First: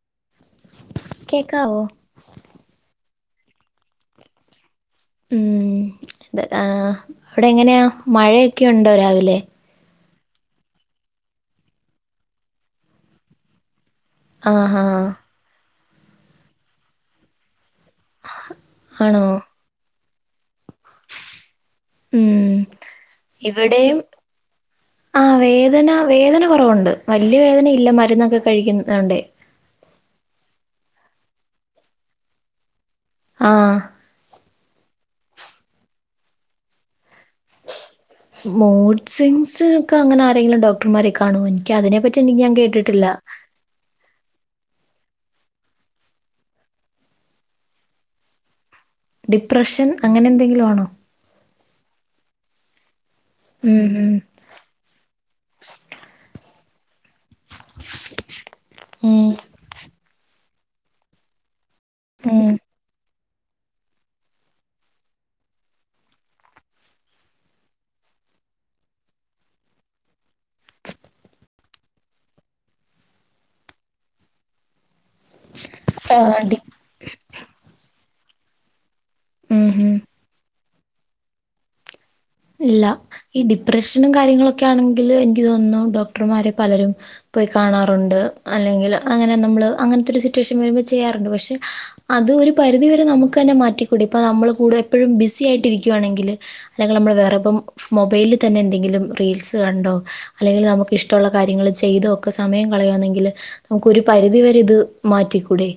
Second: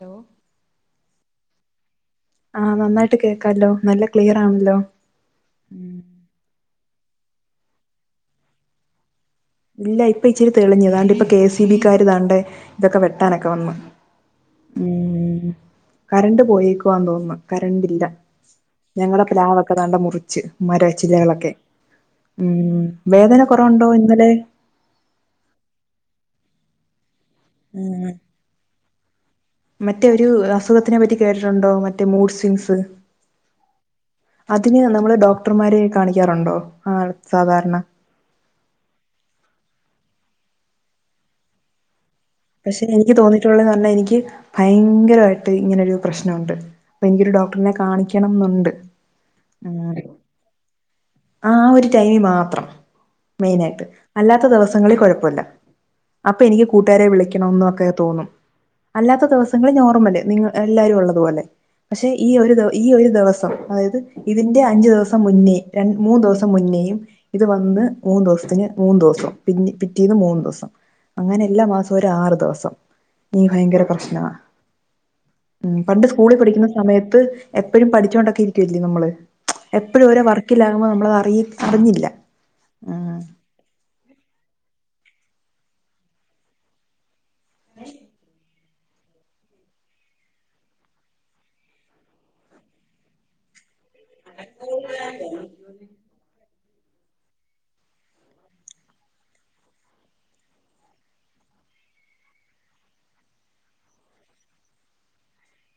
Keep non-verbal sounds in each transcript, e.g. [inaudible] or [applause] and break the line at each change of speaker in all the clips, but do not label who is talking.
Hello
കേക്കാവോ
ആ നന്നായിട്ട് കേക്കല്ലോ നല്ല ക്ലിയർ ആണല്ലോ
ഉം എ അവിടെ എങ്ങനെയാ മഴയൊക്കെണ്ടോ രാവിലെ
ഇല്ല ഇപ്പൊ ഇച്ചിരി തെളിഞ്ഞു താണ്ട് ഇപ്പ കെ സി ബിക്കാര് താണ്ടെ ഇതൊക്കെ വെട്ടാനൊക്കെ വന്ന്
ആ ഹാ
ഉം കറണ്ട് പോയേക്കുവാന്ന് തോന്നുന്നു കറണ്ട്ല്ല ഞങ്ങട
ആണോ
പ്ലാവക്കെ താണ്ടെ മുറിച്ച് മരച്ചില്ലകളൊക്കെ
ഉം
ഉംവേദന കുറവുണ്ടോ
ഇവിടെയും
ഇന്നലെ
ആ വേദന വേദന കുറവുണ്ട് വലിയ വേദന ഇല്ല മരുന്നൊക്കെ കഴിക്കുന്നൊണ്ടേ
മറ്റേ ഒരു അസുഖത്തിനെ പറ്റി കേട്ടിട്ടുണ്ടോ മറ്റേ മൂഡ് സ്വിങ്സ്
ആ
അതിന് നമ്മള് ഡോക്ടർമാരെ കാണിക്കാറുണ്ടോ ആ സാധാരണ
മോഡ്സിങ്സ് ഒക്കെ അങ്ങനെ ആരെങ്കിലും ഡോക്ടർമാരെ കാണോ എനിക്ക് അതിനെ പറ്റി
പക്ഷെ എനിക്ക് തോന്നിയിട്ടുള്ളത് ന്ന് പറഞ്ഞാ എനിക്ക് ഭയങ്കരമായിട്ട് ഇങ്ങനൊരു പ്രശ്നുണ്ട് അപ്പൊ എനിക്കൊരു ഡോക്ടറിനെ കാണിക്കണം എന്നുണ്ട്
ഡിപ്രഷൻ അങ്ങനെ എന്തെങ്കിലും ആണോ
ആ ഒരു ടൈമി മാത്രം മെയിനായിട്ട്
ഉം ഉം
അല്ലാത്ത ദിവസങ്ങളിൽ കുഴപ്പല്ല അപ്പൊ എനിക്ക് കൂട്ടുകാരെ വിളിക്ക ന്നൊക്കെ തോന്നും അല്ലാത്ത
ഉം
ദിവസങ്ങളി നോർമല് നി എല്ലാരും ഉള്ളത്പോലെ പക്ഷെ ഈ
ഉം
ഒരു ദി ഈ ഒരു ദിവസം അതായത് ഇതിന്റെ അഞ്ചു ദിവസം മുന്നേ ര മൂന്ന് ദിവസം മുന്നേം ഇത് വന്ന് മൂന്ന് ദിവ ത്തിന് മൂന്ന് ദിവസം പിന്ന പിറ്റേന്ന് മൂന്ന് ദിവസം അങ്ങനെ എല്ലാ മാസവും ഒരു ആറു ദിവസം എനിക്ക് ഭയങ്കര പ്രശ്നമാണ് ഉം പണ്ട്
ആ,
സ്കൂളിൽ
ഡി-
പഠിക്കുന്ന സമയത്ത് എപ്പോഴും പഠിച്ചുകൊണ്ടൊക്കെ ഇരിക്കുവല്ലേ നമ്മള്
ഉം ഉം
എപ്പോഴും ഓരോ വർക്കില്ലാകുമ്പോൾ നമ്മളത് അറിഞ്ഞില്ല
ഇല്ല
ഉം
ഈ ഡിപ്രഷനും കാര്യങ്ങളൊക്കെ ആണെങ്കിൽ എനിക്ക് തോന്നുന്നു ഡോക്ടർമാരെ പലരും പോയി കാണാറുണ്ട്. അല്ലെങ്കിൽ അങ്ങനെ നമ്മൾ അങ്ങനത്തെ ഒരു സിറ്റുവേഷൻ വരുമ്പോൾ ചെയ്യാറുണ്ട് പക്ഷെ അത് ഒരു പരിധിവരെ നമുക്ക് തന്നെ മാറ്റി കൂടിപ്പൊ നമ്മൾ കൂടെ എപ്പഴും ബിസി ആയിട്ടിരിക്കുകയാണെങ്കിൽനിങ്ങള് നമ്മ മൊബൈലിൽ തന്നെ എന്തെങ്കിലും റീൽസ് കണ്ടോ അല്ലെങ്കിൽ നമുക്ക് ഇ്ടഷ്മുള്ള കാര്യങ്ങൾ ചെയ്തോ ഒക്കെ സമയം കളയുവാണെങ്കിൽ നമുക്കൊരു പരിധി വരെ ഇത് മാറ്റിക്കൂടെേ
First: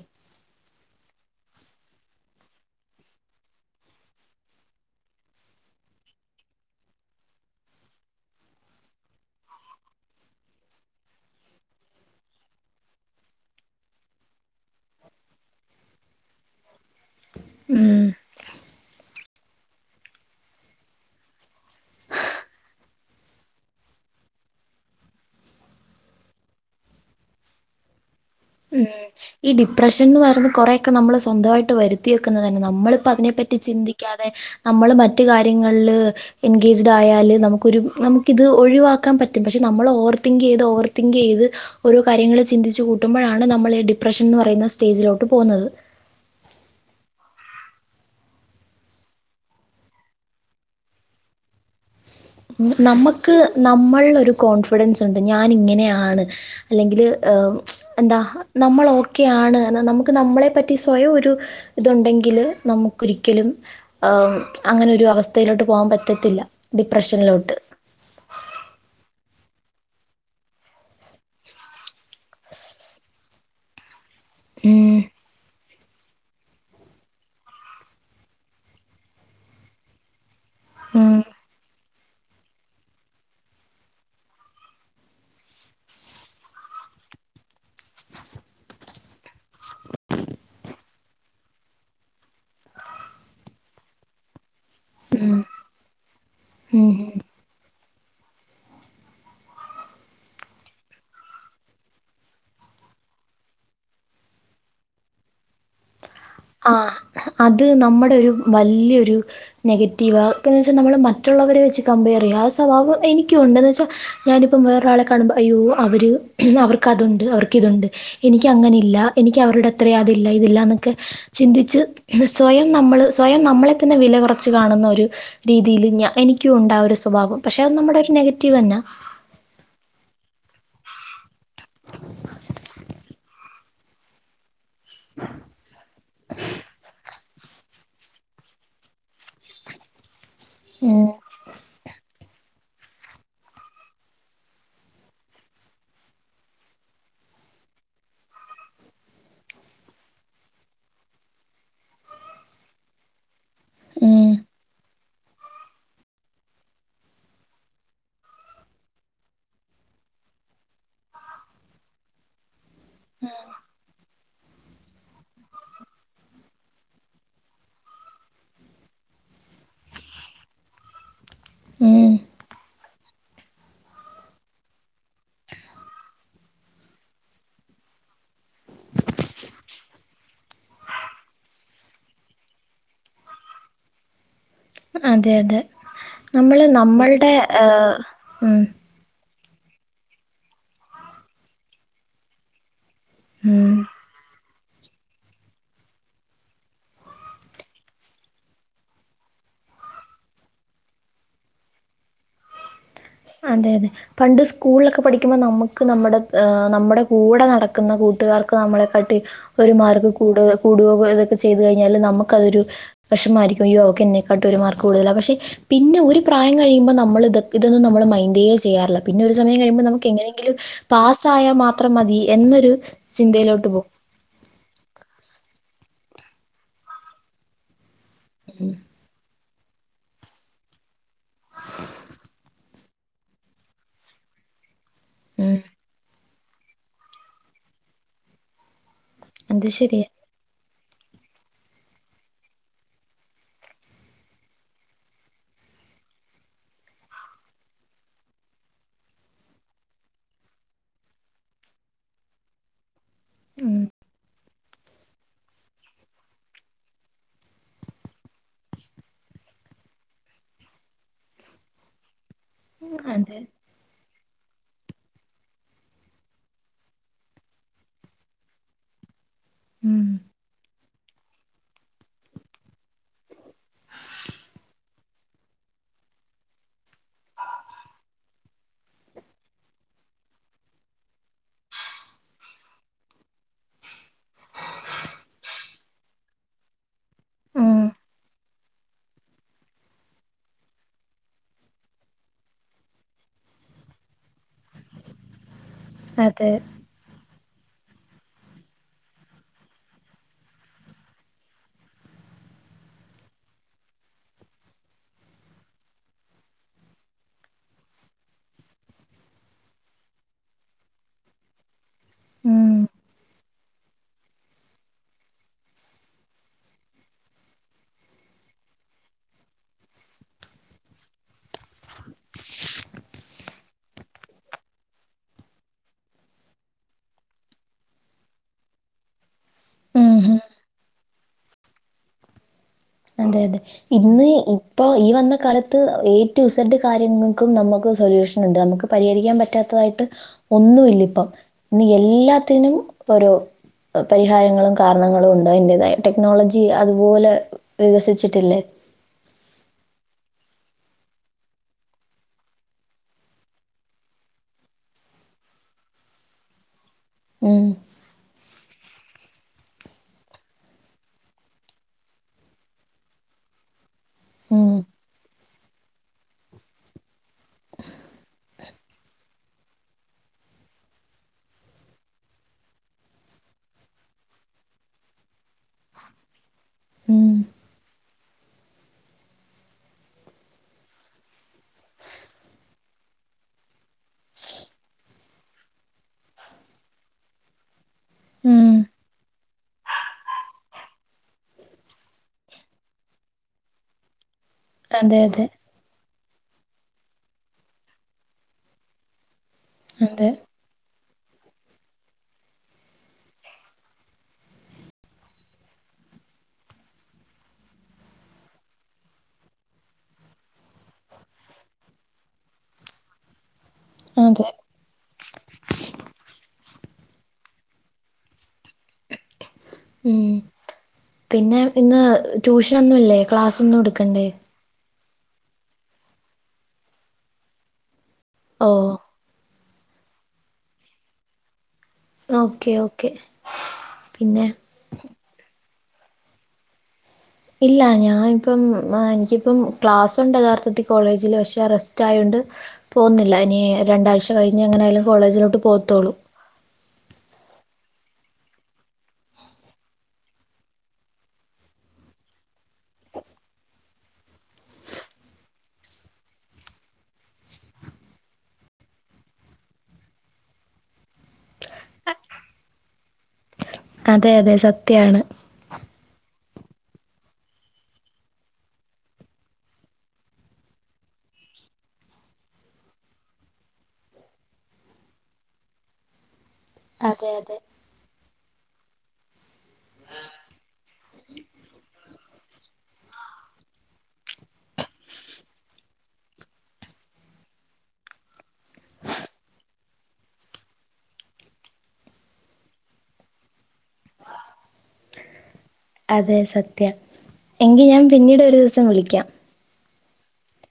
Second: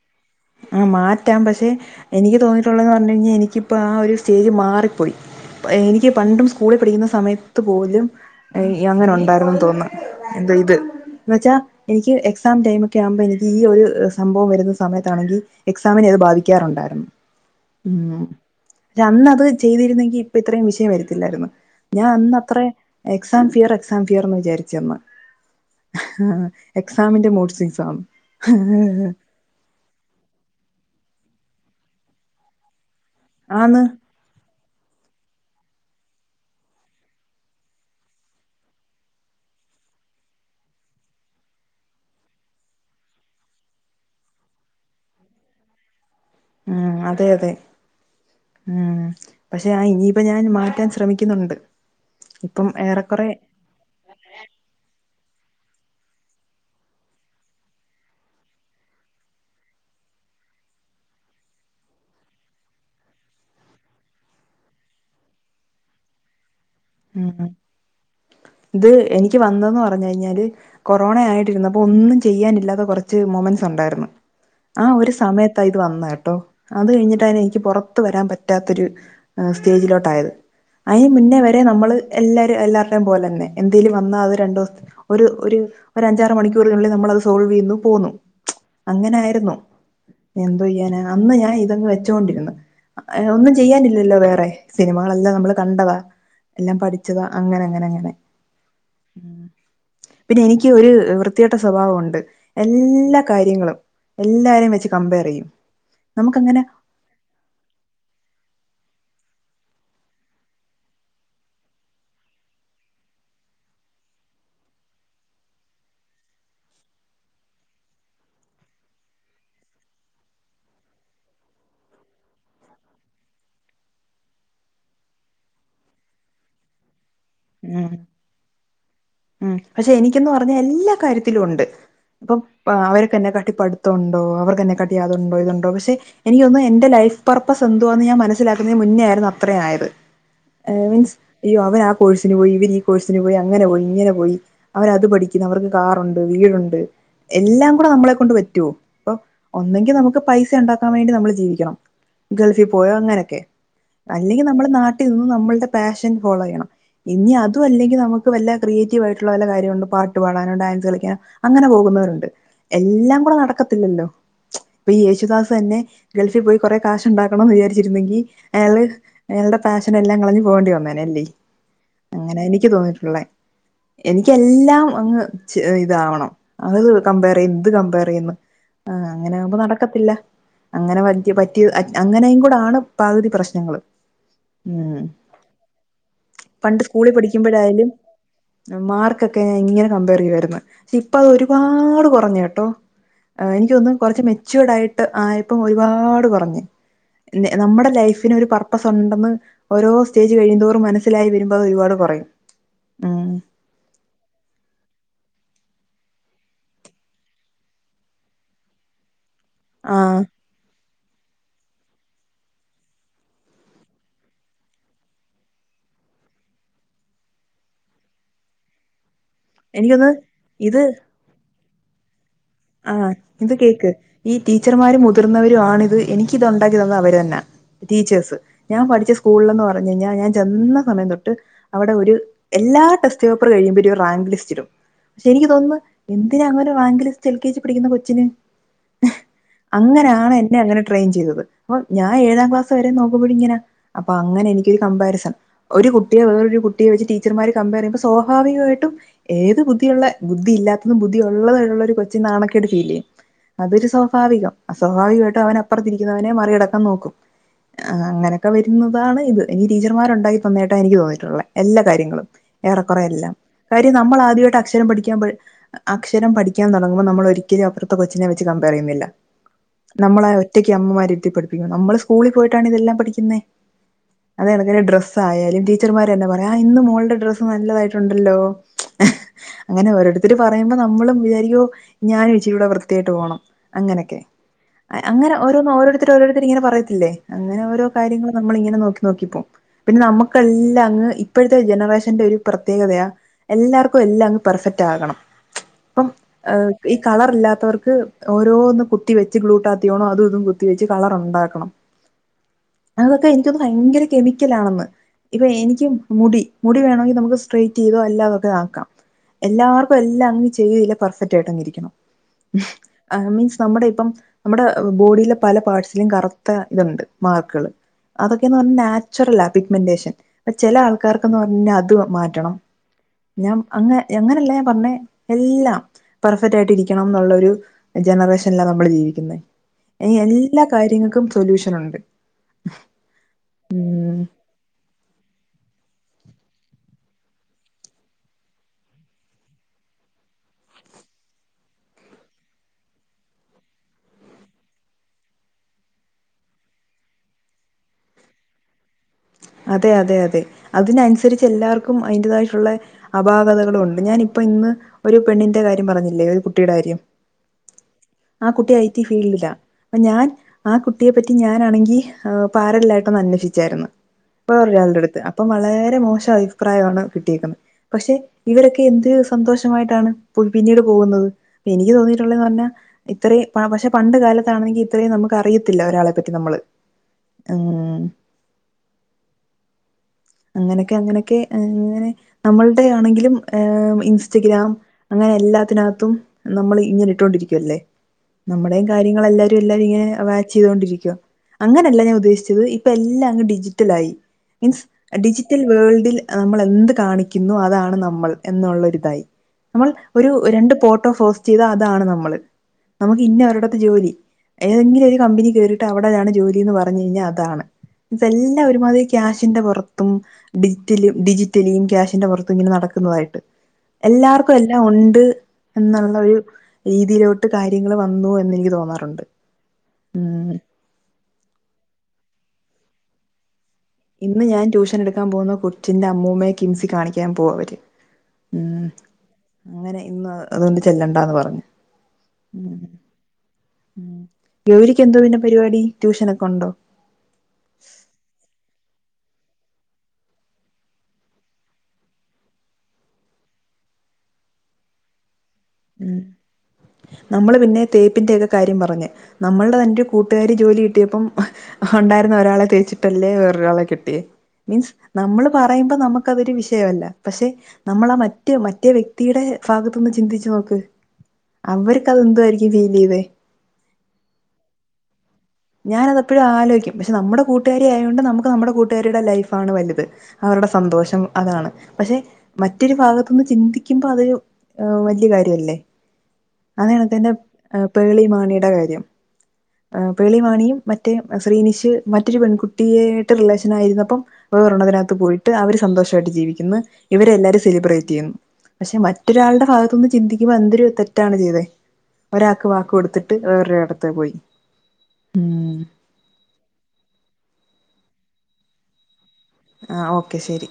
ആ മാറ്റാം പക്ഷെ എനിക്ക് തോന്നിയിട്ടുള്ളതെന്നു പറഞ്ഞു കഴിഞ്ഞാൽ എനിക്കിപ്പോ ആ ഒരു സ്റ്റേജ് മാറിപ്പോയി എനിക്ക് പണ്ടും സ്കൂളിൽ പഠിക്കുന്ന സമയത്ത് പോലും അങ്ങനെ ഉണ്ടായിരുന്നന്ന് തോന്നുന്നു ഇത് എന്ന് വെച്ചാൽ എനിക്ക് എക്സാം ടൈം ഒക്കെ ആവുമ്പോ എനിക്ക് ഈ ഒരു സംഭവം വരുന്ന സമയത്ത് അത് എക്സാമിനെ അത് ബാധിക്കാറുണ്ടായിരുന്നു
ഉം
അന്ന് അത് ചെയ്തിരുന്നെങ്കിൽ ഇപ്പ ഇത്രയും വിഷയം വരത്തില്ലായിരുന്നു ഞാൻ അന്നത്ര എക്സാം ഫിയർ എക്സാം ഫിയർ എന്ന് വിചാരി [unintelligible]
ഉം ഈ ഡിപ്രഷൻ എന്ന് പറയുന്ന കൊറെയൊക്കെ നമ്മള് സ്വന്തമായിട്ട് വരുത്തി വെക്കുന്നത് തന്നെ നമ്മൾ പ്പ അതിനെപ്പറ്റി
ആന്ന്
ചിന്തിക്കാതെ നമ്മൾ മറ്റു കാര്യങ്ങളിൽ എൻഗേജ്ഡ് ആയാല് നമുക്കൊരു നമുക്കിത് ഒഴിവാക്കാൻ പറ്റും പക്ഷെ നമ്മൾ ഓവർ തിങ്ക് ചെയ്ത് ഓവർ തിങ്ക് ചെയ്ത് ഓരോ കാര്യങ്ങള് ചിന്തിച്ച് കൂട്ട കൂട്ടുമ്പോഴാണ് നമ്മൾ ഡിപ്രഷൻ എന്ന് പറയുന്ന സ്റ്റേജിലോട്ട് പോകുന്നത്
ഉം അതെ അതെ ഉം പക്ഷെ ആ ഇനിയിപ്പ ഞാൻ മാറ്റാൻ ശ്രമിക്കുന്നുണ്ട് ഇപ്പം ഏറെക്കുറെ
നമുക്ക് നമ്മളിൽ ഒരു കോൺഫിഡൻസ് ഉണ്ട് ഞാൻ ഇങ്ങനെയാണ് അല്ലെങ്കിൽ എന്താ നമ്മള് ഓക്കേയാണ് എന്ന് നമുക്ക് നമ്മളെ പറ്റി സ്വയം ഒരു ഇതുണ്ടെങ്കിൽ നമുക്കൊരിക്കലും അങ്ങനൊരു അവസ്ഥയിലോട്ട് പോകാൻ പറ്റത്തില്ല ഡിപ്രഷനിലോട്ട്
ഇത് എനിക്ക് എനിക്ക് വന്നെന്ന് പറഞ്ഞ കഴിഞ്ഞാല് കൊറോണ ആയിട്ടിരുന്നപ്പൊ ഒന്നും ചെയ്യാനില്ലാത്ത കുറച്ച് മൊമെന്റ്സ് ഉണ്ടായിരുന്നു ആ
ഉം,
ഒരു സമയത്തായി ഇപ് വന്ന കേട്ടോ അത് കഴിഞ്ഞിട്ടായി എനിക്ക് പുറത്തു വരാൻ പറ്റാത്തൊരു സ്റ്റേജിലോട്ടായത് ആ ഒരു
ഉം.
സമയത്താ ഇപ്പ് നമ്മള് എല്ലാരും എല്ലാരുടെ പോലെ തന്നെ എന്തെലും വന്നാൽ രണ്ട് ഒരു ഒരു അഞ്ചാറു മണിക്കൂർ മണിക്കൂർ ല്ലേ നമ്മൾത് സോൾവ് ചെയ്യുന്നു പോന്നു അങ്ങനായിരുന്നു എന്തു ചെയ്യാന് അന്ന് ഞാൻ ഇതങ്ങ് വെച്ചൊണ്ടിന്ന് ഒന്നും ചെയ്യാനില്ലല്ലോ വേറെ സിനിമകളെല്ലാം നമ്മൾ കണ്ടതാ എല്ലാം പഠിച്ചതാ അങ്ങനെ അങ്ങനെ അങ്ങനെ ഉം [unintelligible] പിന്നെ എനിക്ക് ഒരു വൃത്തികെ ട്ട സ്വഭാവമുണ്ട് എല്ലാ കാര്യങ്ങളും എല്ലാരും വെച്ച് കമ്പയർ ചെയ്യും നമുക്കങ്ങനെ
ആ അത് നമ്മളൊരു വലിയൊരു നെഗറ്റീവന്ന് പിന്നെ എന്ന് വെച്ചാൽ നമ്മൾ മറ്റുള്ളവരെ വെച്ച് കമ്പയർ ചെയ്യുക ആ സ്വഭാവം എനിക്ക എന്തോന്ന് വെച്ചാൽ ഞാനിപ്പോ വേറൊരാളെ കാണുമ്പോൾ അയ്യോ അവര് അവർക്കത്തുണ്ട് ഇതന്നെ ഉണ്ട്‌ എനി അങ്ങനെ ഇല്ല എനിക്ക് അവരുടെ അത്ര അതില്ല ഇതില്ലന്നൊക്കെ ചിന്തിച്ച് സ്വയം നമ്മൾ സ്വയം നമ്മളെ തന്നെ വില കുറച്ച് കാണുന്ന ഒരു രീതിയിൽ ഞ എനിക്ക് എനിക്കും ഉണ്ടാ ഒ രു സ്വഭാവം പക്ഷെ അത്
ഉം
നമ്മുടെ ഒരു നെഗറ്റീവ് തന്നെ
ഉം പക്ഷെ എനിക്കന്ന് പറഞ്ഞ എല്ലാ കാര്യത്തിലും ഉണ്ട് ഇപ്പൊ അവർ ക്കന്നെ ക പഠിത്തമുണ്ടോ അവർക്ക് എന്നെ കട്ടിയാതുണ്ടോ ഇതുണ്ടോ പക്ഷെ എനിക്കൊന്ന് എന്റെ ലൈഫ് പർപ്പോസ് എന്താകുമെന്നു ഞാൻ മനസ്സിലാക്കുന്നതിന് മുന്നേ ആയിരുന്നു അത്ര ആയത്
ഉം,
അവർ ആകോഴ്സ് പോയി ഇവര് ഈ കോഴ്സിന് പോയി അങ്ങനെ പോയി ഇങ്ങനെ പോയി അവരത് പഠിക്കുന്നു അവർക്ക് കാറുണ്ട് വീടുണ്ട് എല്ലാം കൂടെ നമ്മളെ കൊണ്ട് പറ്റുവോ ഇപ്പൊ ഒന്നെങ്കിൽ നമുക്ക് പൈസ ഉണ്ടാക്കാൻ വേണ്ടി നമ്മൾ ജീവിക്കണം ഗൾഫിൽ പോയോ അങ്ങനൊക്കെ
ഉം,
അല്ലെങ്കിൽ നമ്മെ നാട്ട ട്ടിൽ നിന്ന് നമ്മുടെ പാഷൻ ഫോളോ ചെയ്യണം ഇനി അതും അല്ലെങ്കിൽ നമുക്ക് വല്ല ായിട്ടുള്ള പല്ല കാര്യങ്ങളുണ്ട് പാട്ട് പാടാനോ ഡാൻസ് കളിക്കാനോ അങ്ങനെ പോകുന്നവരുണ്ട് എല്ലാം കൂടെ നടക്കത്തില്ലല്ലോ ഇപ്പൊ ഈ യേശുദാസ് തന്നെ ഗൾഫിൽ പോയി കൊറെ കാശ് ഉണ്ടാക്കണംന്ന് വിചാരിച്ചിരുന്നെങ്കിൽ അയാള് പാഷൻ എല്ലാം കളഞ്ഞു പോകേണ്ടി വന്നേനല്ലേ
ഉം.
അങ്ങനെ എനിക്ക് തോന്നിട്ടുള്ളേ എനിക്കെല്ലാം അങ്ങ് ഇതാവണം അത് കമ്പയർ എന്ത് കമ്പയർ ചെയ്യുന്നു ആഹ അങ്ങനെ ആകുമ്പോ നടക്കത്തില്ല അങ്ങനെ പറ്റ പറ്റിയ അങ്ങനെയും കൂടെ ആണ് പകുതി പ്രശ്നങ്ങൾ
അതെ അതെ നമ്മൾ നമ്മളുടെ് ഉ
മാർക്കൊക്കെൻ ഇങ്ങനെ കമ്പയർ ചെയ്യമായിരരുന്നു പക്ഷെ ഇപ്പ അത് ഒരുപാട് കുറഞ്ഞ കേട്ടോ
ഉം.
എനിക്കൊന്നും കുറച്ച് മെച്യൂർഡ് ആയിട്ട് ആയപ്പം ഒരുപാട് കുറഞ്ഞു നമ്മുടെ ലൈഫിന് ഒരു പർപ്പസ് ഉണ്ടെന്ന് ഓരോ സ്റ്റേജ് കഴിയന്തോറും മനസ്സിലായി വരുമ്പോൾ അത് ഒരുപാട് യും ഉ
അതെ അതെ പണ്ട് സ്കൂളിലൊക്കെ പഠിക്കുമ്പോൾ നമുക്ക് നമ്മുടെ് നമ്മുടെ കൂടെ നടക്കുന്ന കൂട്ടുകാർക്കൊ നമ്മളെ കട്ടി ഒരു
ആ
മാർഗ കൂ കൂടുോ ഇതൊക്കെ ചെയ്തു കഴിഞ്ഞാൽ നമുക്കതൊരു വിഷമായിരിക്കും യക്കെക്കാട്ടും ഒരു മാർക്ക് കൂടുതല പക്ഷെ പിന്നെ ഒരു പ്രായം കഴിയുമ്പോൾ നമ്മൾ ഇത ഇതൊ നമ്മൾ മൈന് ചെയ്യാറില്ല പിന്നെ ഒരു സമയം കഴിയ്പോ നമുക്ക്
എനിക്കൊന്ന്
എങ്ങനെങ്കിലും പാസ്സായൽ മാത്രം മതി എന്നൊരു
ആ ഇത്
ചിന്തയിലോട്ട് പോകും
കേക്ക് ഈ ടീച്ചർമാര് മുതിർന്നവർ ആ ഇത് എനിക്ക ഇത് ഉണ്ടാക്കി തന്ന അവര് തന്നെ ടീച്ചേഴ്സ് ഞാൻ പഠിച്ച സ്കൂള [unintelligible] ഞാൻ ചെന്ന സമയം തൊട്ട് അവിടെ ഒര് എല്ലാ ടെസ്റ്റ് പേപ്പറ് കഴിയ്മ്പയും റേഗ് ലിസ്റ്റ് പക്ഷെ എനിക്ക്
ഉം
തോന്നുന്നു എന്തിനാ അങ്ങനെ വാങ്ക് ലിസ്റ്റ് എൽ കെജി പടിക്കുന്ന കൊച്ചിന്
അത് ശരിയാ
അങ്ങനാണ് എന്നെ അങ്ങ ട്രെയിൻ ചെയ്യ്തത് അപ്പോ ഞാൻ ഏഴാം ക്ലാസ്സ്‌വരെ നോക്കുമ്പോഴും ഇങ്ങനാ അപ്പോ അങ്ങനെയെനിക്കൊരു കമ്പറരിസൺ ഒ രു കുട്ടിയെ വേറൊരു കുട്ടിയെ വെച്ച് ടീച്ചർമാര് കംപേറ് ചെയ്യുമ്പോ സ്വഭാവികമായിട്ടും ഏത് ബുദ്ധിയുള്ള ബുദ്ധി ഇല്ലാത്ത ബുദ്ധി ഒള്ളത് [unintelligible] ഒരു കൊച്ചിൻ നാണക്കേട് ഫീൽ ചെയ്യും
ഉം
അതൊരു സ്വാഭാവികം അസ്വാഭാവികവായിട്ടും അവൻ അപ്പറത്തിരിക്കുന്നവനെ മറികടക്കാൻ നോക്കും ആഹ് അങ്ങനക്കെ വരുന്നതാണ് ഇത് ഇനി ടീച്ചർമാർണ്ടാക്കി തന്നേട്ടാ എനിക്ക് തോന്നിട്ടോള്ളെ എല്ലാ കാര്യങ്ങളും ഏറെക്കോറെ എല്ലാം
അതെ
കാര്യം നമ്മളാദ്യവായിട്ട് അക്ഷരം പഠിക്കാൻ അക്ഷരം പഠിക്കാൻ തൊ ടങ്ങുമ്പോ നമ്മള് ഒരിക്കലും അപ്പറത്തെ കൊച്ചിനെ വെച്ച് കംപേറ് ചെയ്യുന്നില്ല
ഉം
നമ്മള് ഒറ്റ റ്റക്ക് അമ്മമ്മാര് ഇരുത്തി പഠിപ്പിക്കും നമ്മള് സ്കൂളിൽ പോയിട്ടാണ് ഇതെല്ലാം പഠിക്കുന്നേ അതെക്കണക്ക് ഡ്രസ്സ് ആായാലും ടീച്ചർമാരന്നെ പറയും ആഹ്‌ ഇന്ന് മോളുടെ ഡ്രസ്സ് നല്ലതായിട്ടുണ്ടല്ലോ അങ്ങനെ ഓരോരുത്തര് പറയുമ്പോ നമ്മളും വിചാരിക്കുവോ ഞാനും ഇച്ചിരുടെ വൃത്തിയായിട്ട് പോണം അങ്ങനെക്കെ അങ്ങനെ ഓരോന്ന് ഓരോരുത്തര് ഓരോരുത്തര് ഇങ്ങനെ പറയത്തില്ലേ അങ്ങനെ
ഉം
ഓരോ കാര്യങ്ങളും നമ്മളിങ്ങനെ നോക്കി നോക്കിപ്പോം പിന്നെ നമുക്കെല്ലാം അങ്ങ് ഇപ്പോഴത്തെ ജനറേഷന്റെ ഒരു പ്രത്യേകതയാ എല്ലാർക്കും എല്ലാം അങ്ങ് പെർ ഫറ്റ് ആകണം ഇപ്പം
അതെ
ഈ കളറില്ലാത്തവർക്ക് ഓരോന്ന് കുത്തി വെച്ച് ഗ്ലൂട്ടാത്തിയോണോ അതും ഇതും കുത്തി വെച്ച് കളർ ഒണ്ടാക്കണം അതൊക്കെ എനിക്കൊന്ന് ഭയങ്കര കെമിക്കലാണെന്ന് ഇപ്പോ എനിക്ക് മുടി മുടി വേണോങ്കി നമുക്ക് സ്ട്രെറ്റ് ചെയ്തോ അല്ലാതൊക്കെ ആക്കാം എല്ലാർക്കും എല്ലാം അങ്ങനെ ചെയ്തില്ല പെർഫെക്റ്റായിട്ട് അങ്ങ് ഇരിക്കണം
ഉം
ആഹ്‌ മീൻസ് നമ്മടെ ഇപ്പം നമ്മടെ ബോഡിയിലെ പല പാർട്സിലും കറുത്ത ഇതൊണ്ട് മാർക്ക്കള് അതൊക്കെന്ന് പറഞ്ഞ നാച്ചുറൽ ആ പിക്മെന്റേഷൻ അപ്പ ചെല ആൾക്കാർക്ക്ന്ന് പറഞ്ഞ അത് മാറ്റണം ഞാൻ അങ്ങ അങ്ങനല്ല ഞാൻ പറഞ്ഞെ എല്ലാം പെർഫ റ്റായിട്ട് ഇരിക്കണം ന്നുള്ളോരു ജനറേഷനല്ല നമ്മള് ജീവിക്കുന്നേ ഇനി
ഉം
എല്ലാ കാര്യങ്ങക്കും സൊല്യൂഷനൊണ്ട്
അതെ അതെ ഇന്ന് ഇപ്പൊ ഈ വന്ന കാല ത്ത് ഏ ടു ഇസഡ് കാര്യങ്ങക്കും നമുക്ക് സൊല്യൂഷൻ ഉണ്ട് നമുക്ക് പരിഹരിക്കാൻ പറ്റാത്തതായിട്ട് ഒ ന്നും ഇല്ലിപ്പം ഇന്ന് എല്ലാത്തിനും ഒരൊ അഹ് പരിഹാരങ്ങളും കാരണങ്ങളും ഉണ്ട് അയിൻ്റേതായ ടെക്നോളജി അതുപോലെ വികസിച്ചിട്ടില്ലേ
അതെയതെയതെ അതിനൻസരിച്ചെല്ലാർക്കും അതിന്റേതായിട്ടുള്ള അപാകതകളുണ്ട് ഞാനി പ്പിന്ന് ഒരു പെണ്ണിന്റ കാര്യം പറഞ്ഞില്ലേ ഒരു കുട്ടീട കാര്യം
ഉം
ആ കുട്ടി ഐ ടി ഫീൽഡിലാ അപ്പ ഞാൻ ആ കുട്ടിയെ പറ്റി ഞാനാണെങ്കി ആഹ് പാരലലായിട്ടൊന്ന് അന്വഷിച്ചാരുന്ന്.
ഉം
വേറൊരാളുടടുത്ത് അപ്പം വളരെ മോശ അഭിപ്രായവാണ് കിട്ടിയേക്കുന്നെ പക്ഷെ ഇവരൊക്കെ എന്ത്‌ രു സന്തോഷമായിട്ടാണ് പൊയ് പിന്നീട് പോകുന്നത് എനിക്ക് തോന്നിയിട്ടുള്ളേന്ന് പറഞ്ഞാ ഇത്രേം പാ പക്ഷെ പ ണ്ട് കാലത്താണെങ്കി ഇത്രേം നമുക്ക് അറിയത്തില്ല ഒരാളെ പറ്റി നമ്മള്
ഉം
ഉം. അങ്ങനൊക്കെ അങ്ങനൊക്കെ ആഹ് അങ്ങനെ നമ്മളുടെയാണെങ്കിലും ഏഹ് ഉം ഇൻസ്റ്റഗ്രാം അങ്ങനെയെ ല്ലാത്തിനകത്തും നമ്മള് ഇങ്ങനെ ഇട്ടോണ്ടിരിക്കുവല്ലേ.
ഉം
നമ്മടെയും കാര്യങ്ങളെല്ലാരു എല്ലാരു ഇങ്ങനെ വാച്ച് ചെയ്തോണ്ടിരിക്കുവാ. അങ്ങനല്ല ഞാൻ ഉദ്ദേശിച്ചത് ഇപ്പ എല്ലാ അങ്ങ് ഡിജിറ്റലായി മീൻസ്
അതെ അതെ
ഡിജിറ്റൽ വേൾഡിൽ നമ്മളെന്ത് കാണിക്കുന്നു അതാണ് നമ്മൾ എന്നുള്ളൊരിതായി നമ്മൾ
അതെ
ഒരു രണ്ട് പോ ട്ടോ ഫോസ്റ്റെയ്താ അതാണ് നമ്മള് നമുക്ക് ഇന്ന ഒരിടത്ത് ജോലി. ഏതെങ്കിലും ഒരു കമ്പനീ കേറീട്ടവടെയാണ് ജോലീന്ന് പറഞ്ഞ് കയിഞ്ഞാ അതാണ് ഇതെ ല്ലാ ഒരുമാതിരി ക്യാഷിന്റെ പൊറത്തും ഡിജിറ്റല് ഡിജിറ്റലി ക്യാഷിന്റെ പൊറത്തും ഇങ്ങനെ നടക്കുന്നതായിട്ട്
അതെ
എല്ലാർക്കും എല്ലാം ഒണ്ട്. എന്നൊള്ള ഒരു രീതിയിലോട്ട് കാര്യങ്ങള് വന്നു എന്നെനിക്ക് തോന്നാറുണ്ട്. ഇം
പിന്നേ ഇന്ന് ട്യൂഷനൊന്നുവില്ലേ ക്ലാസ്
ഇന്ന് ഞാൻ ട്യൂഷനെടുക്കാൻ പോവുന്ന കൊച്ചിന്റമ്മൂമ്മയെ കിംസീ കാണിക്കാൻ പോവാ അവര്.
ഓ
ഉം അങ്ങനെ ഇന്നോ അതോണ്ട് ചെല്ലണ്ടാന്ന് പർഞ്ഞ്.
ഓക്കെ
ഉം
ഓക്കെ
ഉം
പിന്നെ
ഗൗരിക്ക് എന്തുവാ പിന്നെ പരിവാടി? ട്യൂഷനൊക്കൊണ്ടോ?
ഇല്ല ഞാ ഇപ്പം എനിക്കിപ്പം ക്ലാസുണ്ട് യഥാർത്ഥത്തി കോളേജില് പക്ഷെ റെസ്റ്റ് ആയോ ണ്ട് പോന്നില്ല. ഇനി രണ്ടാഴ്ച കഴിഞ്ഞ് എങ്ങനായാലും കോളേജിലോട്ട് പോത്തോള്ളൂ.
നമ്മള് പിന്നെ തേപ്പിൻ്റേക്ക കാര്യം പറഞ്ഞ്. നമ്മൾട തന്റെ കൂട്ടുകാരി ജോലി കിട്ടിയപ്പം ഒൺ ണ്ടായിരുന്ന ഒരാളെ തേച്ചിട്ടല്ലേ വേറൊരാളെ കെട്ടിയേ? മീൻസ് നമ്മള് പറയുമ്പ നമുക്കതൊരു വിഷയവല്ല. പക്ഷെ നമ്മളാ മറ്റ് മറ്റേ വ്യക്തീടെ ഫാഗത്ത്ന്ന് ചിന്തിച്ചു നോക്ക് അവര്ക്കതെന്തുവായിരിക്കും ഫീലെയ്തേ.
അതെ അതെ സത്യാണ്.
ഞാനതെപ്പെഴും ആലോയ്ക്കും. പക്ഷെ നമ്മടെ കൂട്ടുകാരിയായോണ്ട് നമ്മുക്ക് നമ്മുടെ കൂട്ടുകാരീട ലൈഫാണ് വലുത് ആ വൾടെ സന്തോഷം അതാണ്. പശേ മറ്റൊരു ഭാഗത്ത്ന്ന് ചിന്തിക്കുമ്പ അതൊരു വല്ല്യ കാര്യ ല്ലെ? അതേ കണക്ക് തന്ന
അതെ അതെ
പേളി മാണിയുടെ കാര്യം ആ പേളി മാണിയും മറ്റേ അ ശ്രീനിഷ് മറ്റൊരു പെൺകുട്ടിയേയിട്ട് റിലേഷൻ ആയിരുന്നപ്പം വേറരെണ്ണത്തിനകത്ത് പോയിട്ട് അവര് സന്തോഷായിട്ട് ജീവിക്കുന്ന്. ഇവര് എല്ലാരും സെലിബ്രേറ്റെയ്യുന്ന്. പശേ മറ്റൊരാൾടെ ഭാഗത്തുന്ന് ചിന്തിക്കുമ്പ എന്തൊരു തെറ്റാണ് ചെയ്തേ. ഒരാക്ക് വാക്ക് കൊട്ത്തിട്ട് വേറൊരാടത്ത് പോയി ഉം.
അതെ സത്യാ. എങ്കി ഞാൻ പിന്നീടൊരൂസം വിളിക്കാം.
ആഹ് ഓക്കെ ശരി.